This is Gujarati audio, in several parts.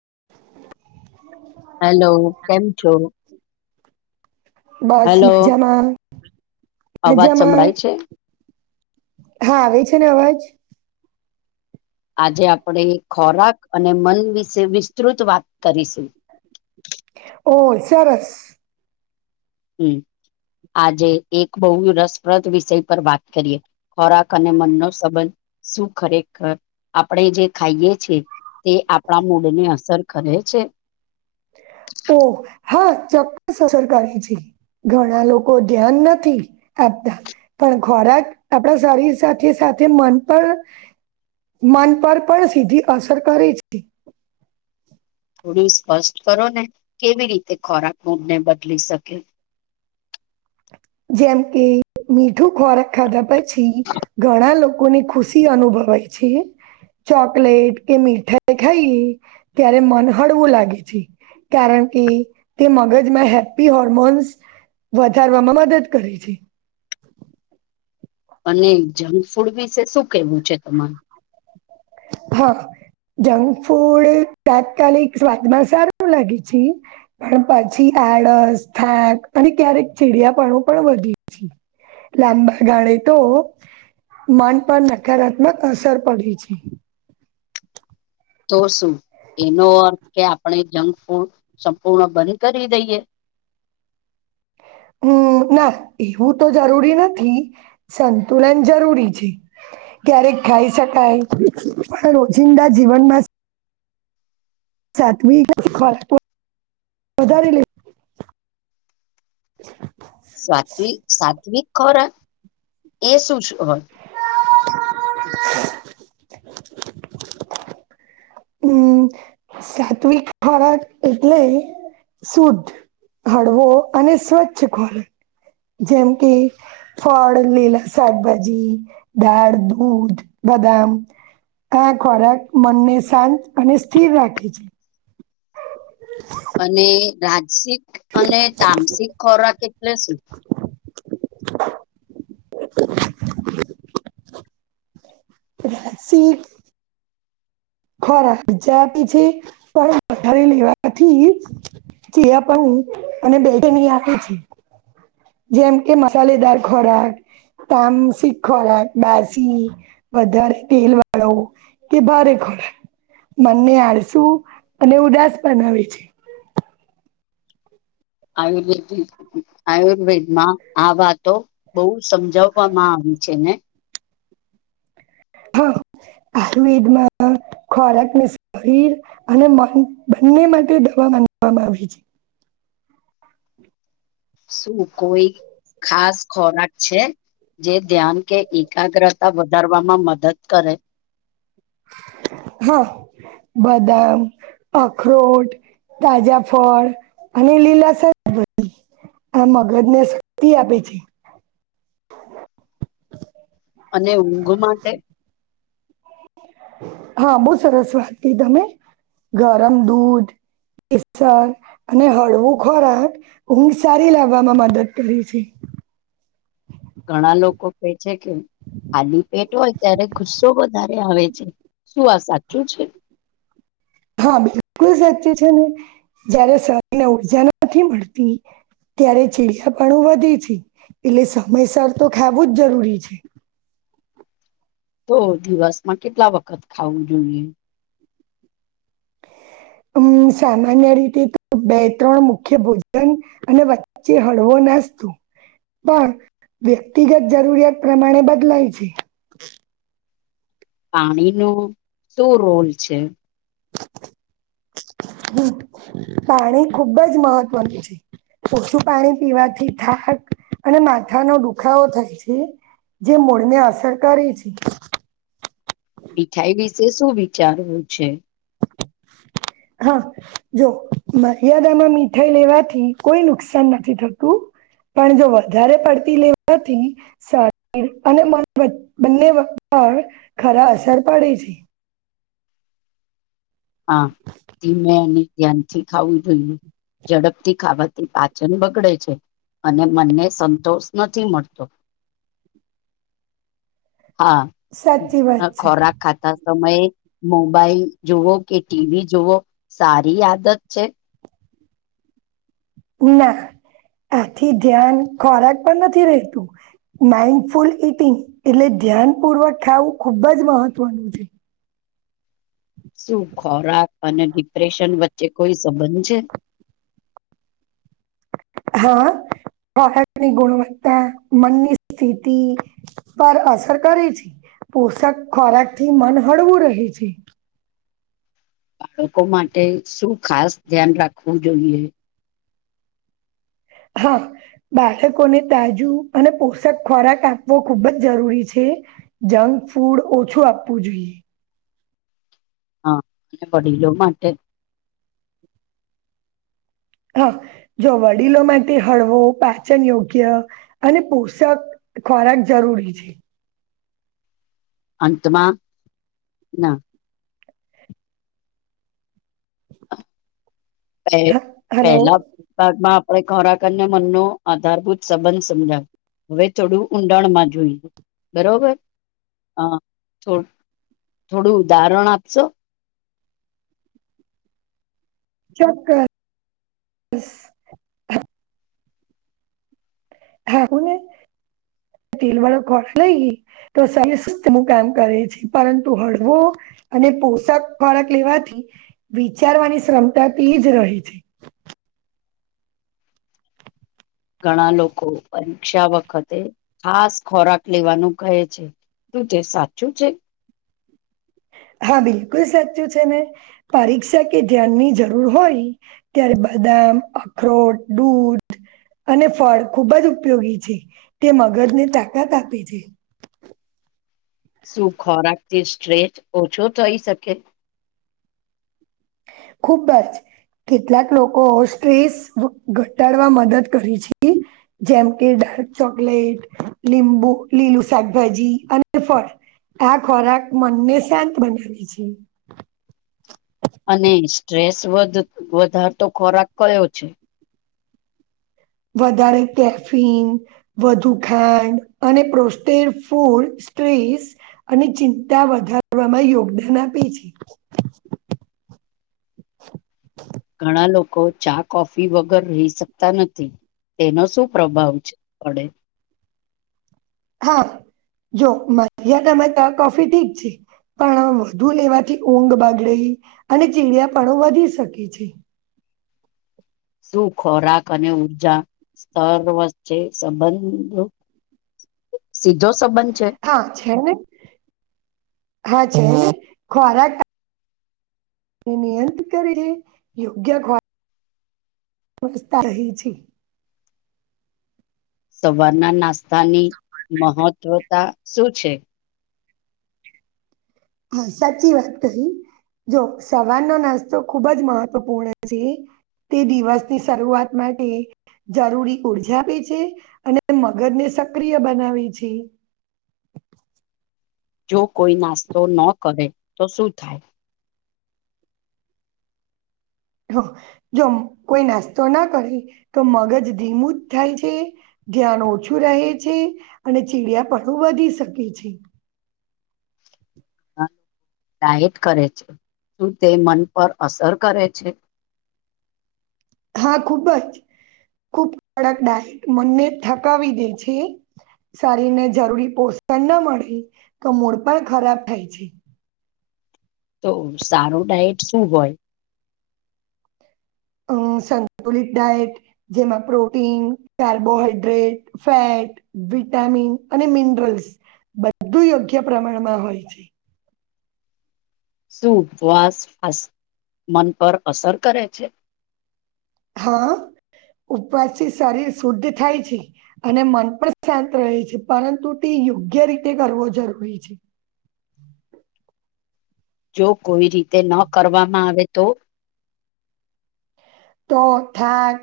[inaudible] હેલો કેમ છો બસ હેલો મજામાં, અવાજ મજામાં. સંભળાય છે હા આવે છે ને અવાજ. આજે આપડે ખોરાક અને મન વિશે વિસ્તૃત વાત કરીશું. ઓ, સરસ. હમ. આજે એક બહુ રસપ્રદ વિષય પર વાત કરીએ ખોરાક અને મનનો સંબંધ. શું ખરેખર આપણે જે ખાઈએ છે. તે આપડા મૂડને અસર કરે છે. ઓ હા ચોક્કસ અસર કરે છે. ઘણા લોકો ધ્યાન નથી આપતા પણ ખોરાક આપણા શરીર સાથે સા સાથે મન પર, મન પર પણ સીધી અસર કરે છે. થોડું સ્પષ્ટ કરો ને, કેવી રીતે ખોરાક મૂડને બદલી શકે? [inaudible] જેમ કે મીઠું ખોરાક ખાધા પછી ઘણા લો લોકોને ખુશી અનુભવાય છે. ચોકલેટ કે મીઠાઈ ખાઈએ ત્યારે મન હળવું લાગે છે. કારણ કે તે મગજમાં હેપી હોર્મોન્સ વધારવામાં મદદ કરે છે. અને જંક ફૂડ વિશે શું કેવું છે તમારું? હા. જંક ફૂડ તાત્કાલિક સ્વાદમાં સારું લાગે છે, પણ પછી આળસ, થાક અને ક્યારેક ચીડિયાપણું પણ વધે છે. લાંબા ગાળે તો મન પર નકારાત્મક અસર પડે છે. તો શું? એનો અર્થ કે આપણે જંક ફૂડ સંપૂર્ણ બંધ કરી દઈએ. [inaudible] હમ ના એવું તો જરૂરી નથી, સંતુલન જરૂરી છે. ક્યારેક ખાઈ શકાય પણ રોજિંદા જીવનમાં સાતમી [unintelligible] વધારે લે સાત્વિક, સાત્વિક. ખોરાક એ શું છ હોય? હમ, સાત્વિક [unintelligible] એટલે શુદ્ધ, હળવો અને સ્વચ્છ ખોરાક. જેમ કે ફળ, લીલા શાકભાજી, દાળ, દૂધ. બદામ આ ખોરાક મનને શાંત અને સ્થિર રાખે છે. [inaudible] અને રાજસિક અને તમસિક ખોરાક એટલે સુ [inaudible] રસીી ખરા મજા આપી છે પણ લથારી લેવાથી જે પણ બે આપે છે જેમ કે મસાલેદાર ખોરાક તમ શીખવા બેસી વધારે તેલ વાળો કે ભારે ખ મનને આળસું અને ઉદાસ બનાવે છે આયુર્વેદ આયુર્વેદ માં આ વાતો બહુ સમજાવવામાં આવે છેને હા આયુર્વેદ માં ખોરાકને શરીર અને મન બંને માટે દવા માનવામાં આવે છે [inaudible] શું કોઈ ખાસ ખોરાક છે જે ધ્યાન કે એકાગ્રતા વધારવામાં મદદ કરે હા બદામ અખરોટ તાજા ફળ અને લીલા સી આ મગજ ને શક્તિ આપે છે અને ઊંઘ માટે હા બહુ સરસ વાસ્તી તમે ગરમ દૂધ કેસર અને હળવું ખોરાક ઊંઘ સારી લાવવામાં મદદ કરી છે ઘણા લોકો કે છે કે ખાલી પેટ હોય ત્યારે ગુસ્ તો વધારે આવે છે શું આ સાચું છે હા બિલકુલ સાચ્ય છે ને જયારે શરીર ને ઉર્જા નથી મળતી ત્યારે ચીડિયાપણું વધે છે એટલે સમયસર તો ખાવું જ જરૂરી છે તો દિવસમાં કેટલા વખત ખાવું જોઈએ હમ સામાન્ય રીતે બે ત્રણ મુખ્ય ભોજન અને વચ્ચે હળવો નાસ્તો પણ વ્યક્તિગત જરૂરિયાત પ્રમાણે બદલાય છે પાણી ન શું રોલ છે હમ પાણી ખુબ જ મહત્વનું છે ઓછું પાણી પીવાથી થાક અને માથાનો દુખાવો થાય છે જે મૂળને અસર કરે છે મીઠાઈ વિશે શું વિચારવું છે [inaudible] હા જો મર્યાદામાં મીઠાઈ લેવાથી કોઈ નુકસાન નથી થતું પણ જો વધારે પડતી લેવાથીારી અને બંને પણ ખરા અસર પડે છે હા તે મે એને ધ્યાનથી ખાવું જોઈએ ઝડપથી ખાાવતી પાચન બગડે છે અને મનને સંતોષ નથી મળતો સાચી વાત હા છે. ખોરાક ખાતા સમય મોબાઈલ જુવો કે ટીવી જુવો સારી આદત છે ના. આથી ધ્યાન ખોરાક પણ નથી રહેતું માઈન્ડફુલ ઇટિંગ એટલે ધ્યાનપૂર્વક ખાવું ખુબ જ મહત્વનું છે. શું ખોરાક અને ડિપ્રેશન વચ્ચે કોઈ સંબંધ છે? હા. ખોહાખની ગુણવત્તા મનની સ્થિતિ, પર અસર કરે છે. પોષક ખોરાકથી મન હળવું રહે છે. બાળકો માટે શું ખાસ ધ્યાન રાખવું જોઈએ? હા. બાળકોને તાજુ અને પોષક ખોરાક આપવો ખૂબ જ જરૂરી છે જંગ ફૂડ ઓછું આપવું જોઈએ. હા અને બડીલો માટે? હા, જો વડીલો માટે હળવો પાચન યોગ્ય અને પોષક ખોરાક જરૂરી છે. અંતમાં, ના. [inaudible] પહે- હ હલો પહેલાં ભાગમાં ખોરાક અને મનનો આધારભૂત સંબંધ સમજાયો. હવે થોડું ઊંડાણમાં જોઈએ બરોબર. હા થોડું. થોડું ઉદાહરણ આપશો? ચોક્--સ્સ હા કોને? [inaudible] તેલવાળો ખોરાક લઈ હી તો [unintelligible] કામ કરે છે પરંતુ હળવો અને પોષક ખોરાક લેવાથી વિચારવાની ક્ષર્મતા તેજ રહે છે. [inaudible] ઘણા લોકો પરીક્ષા વખતે ખાસ ખોરાક લેવાનું કહે છે. શું તે સાચું છે? [inaudible] હા બિલકુલ સાચું છે ને, પરીક્ષા કે ધ્યાનની જરૂર હોય ત્યારે બધા અખરોટ, દૂધ અને ફળ ખૂબજ ઉપયોગી છે તે મગજને તાકાત આપે છે. શું ખોરાકથી સ્ટ્રેચ ઓછો થઈ શકે? ખુબ્બજ. કેટલાંક લોકો સ્ટ્રેસ ઘટાડવા મદદ કરી છે જેમ કે ચોકલેટ, લીંબુ, લીલું શાકભાજી અને ફળ. આ ખોરાક મનને શાંત બનાવે છે. અને સ્ટ્રેસ વધ વધારતો ખોરાક કયો છે? વધારે કેફિન, વધુ ખાંડ અને પ્રોસ્ટેડ ફૂડ સ્ટ્રેસ અને ચિંતા વધારવામાં યોગદાન આપે છે. [inaudible] કો ચા-કોફી વગર રહી શકતાં નથી તેનો શું પ્રભાવ છે, પડે? હા જો મધ્યતામે ચા, કોફી ઠીક છે પણ વધુ લેવાથી ઊંઘ બગડે અને ચીડિયાપણું વધી શકે છે. શું ખોરાક અને ઉર્જા સ્તર્વચ્ચે સંબંધ સીધો સંબંધ છે? હા છે ને [unintelligible] ખોરાક તે નિયંત કરે [unintelligible] યોગ્ય ખોરા વસ્તા રહી છે. સવારના નાસ્તાની મહત્વતા શું છે? હા સાચી વાત કહી. જો સવારનો નાસ્તો ખુબ જ મહત્વપૂર્ણ છે. તે દિવસની શરૂઆત માટે જરૂરી ઊર્જા આપે છે, અને મગજને સક્રિય બનાવે છે. જો કોઈ નાસ્તો ન કરે, તો શું થાય? જો કોઈ નાસ્તો ના કરે, તો મગજ ધીમું જ થાય છે. ધ્યાન ઓછું રહે છે, અને ચીડિયાપણ વધી શકે છે. હા. ડાયટ કરે છે, શું તે મન પર અસર કરે છે. [inaudible] હા ખુબજ. ખુબ કડક ડાયટ મનને થકાવી દે છે. શરીર ને જરૂરી પોષણ ના મળે, તો મૂળ પણ ખરાબ થાય છે. તો સારો ડાયટ શું હોય? અ સંતુલિત ડાયટ જેમાં પ્રોટીન, કાર્બોહાઈડ્રેટ, ફેટ વિટામિન અને મિનરલ્સ બધું યોગ્ય પ્રમાણમાં હોય છે. શું વાસ ફાસ મન પર અસર કરે છે? હા. ઉપવાસ થી શરીર શુદ્ધ થાય છે, અને મન પણ શાંત રહે છે પરંતુ ટ યોગ્ય રીતે કરવો જરૂરી છે. જો કોઈ રીતે ન કરવામાં આવે તો? તો થાક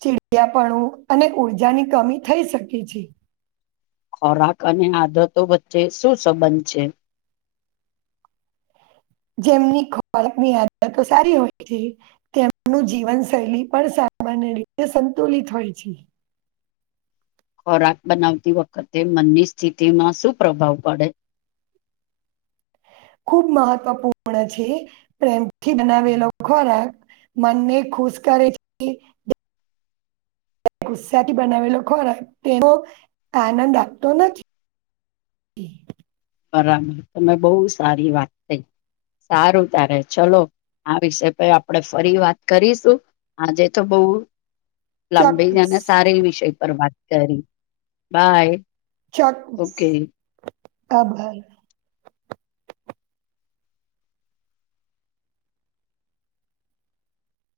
ચીડિયાપણું અને ઉર્જાની કમી થઈ શકે છે. ખોરાક અને આદતો વચ્ચે શું સંબંધ છે? [inaudible] જેમની ખોરાકની આદતો સારી હોય છે, તેમનું જીવન શૈલી પણ સારી મને એ સંતુલિત હોય છે. ખોરાક બનાવતી વખતે મનની સ્થિતિમાં શું પ્રભાવ પડે? [inaudible] ખૂબ મહત્વપૂર્ણ છે પ્રેમથી બનાવેલો ખોરાક મનને ખુશ કરે છે ગુસ્સાથી બનાવેલો ખોરાક તેનો આનંદ આપતો નથી. [unintelligible] બરાબર તમે બહુ સારી વાત થઈ સારું તારે ચલો. આ વિષય આપણેે ફરી વાત કરીશું આજે તો બઉુ લાંબી ચોક્કસ જને સારી વિષય પર વાત કરી, બાય. ચોક્કસ ઓકે અભાર.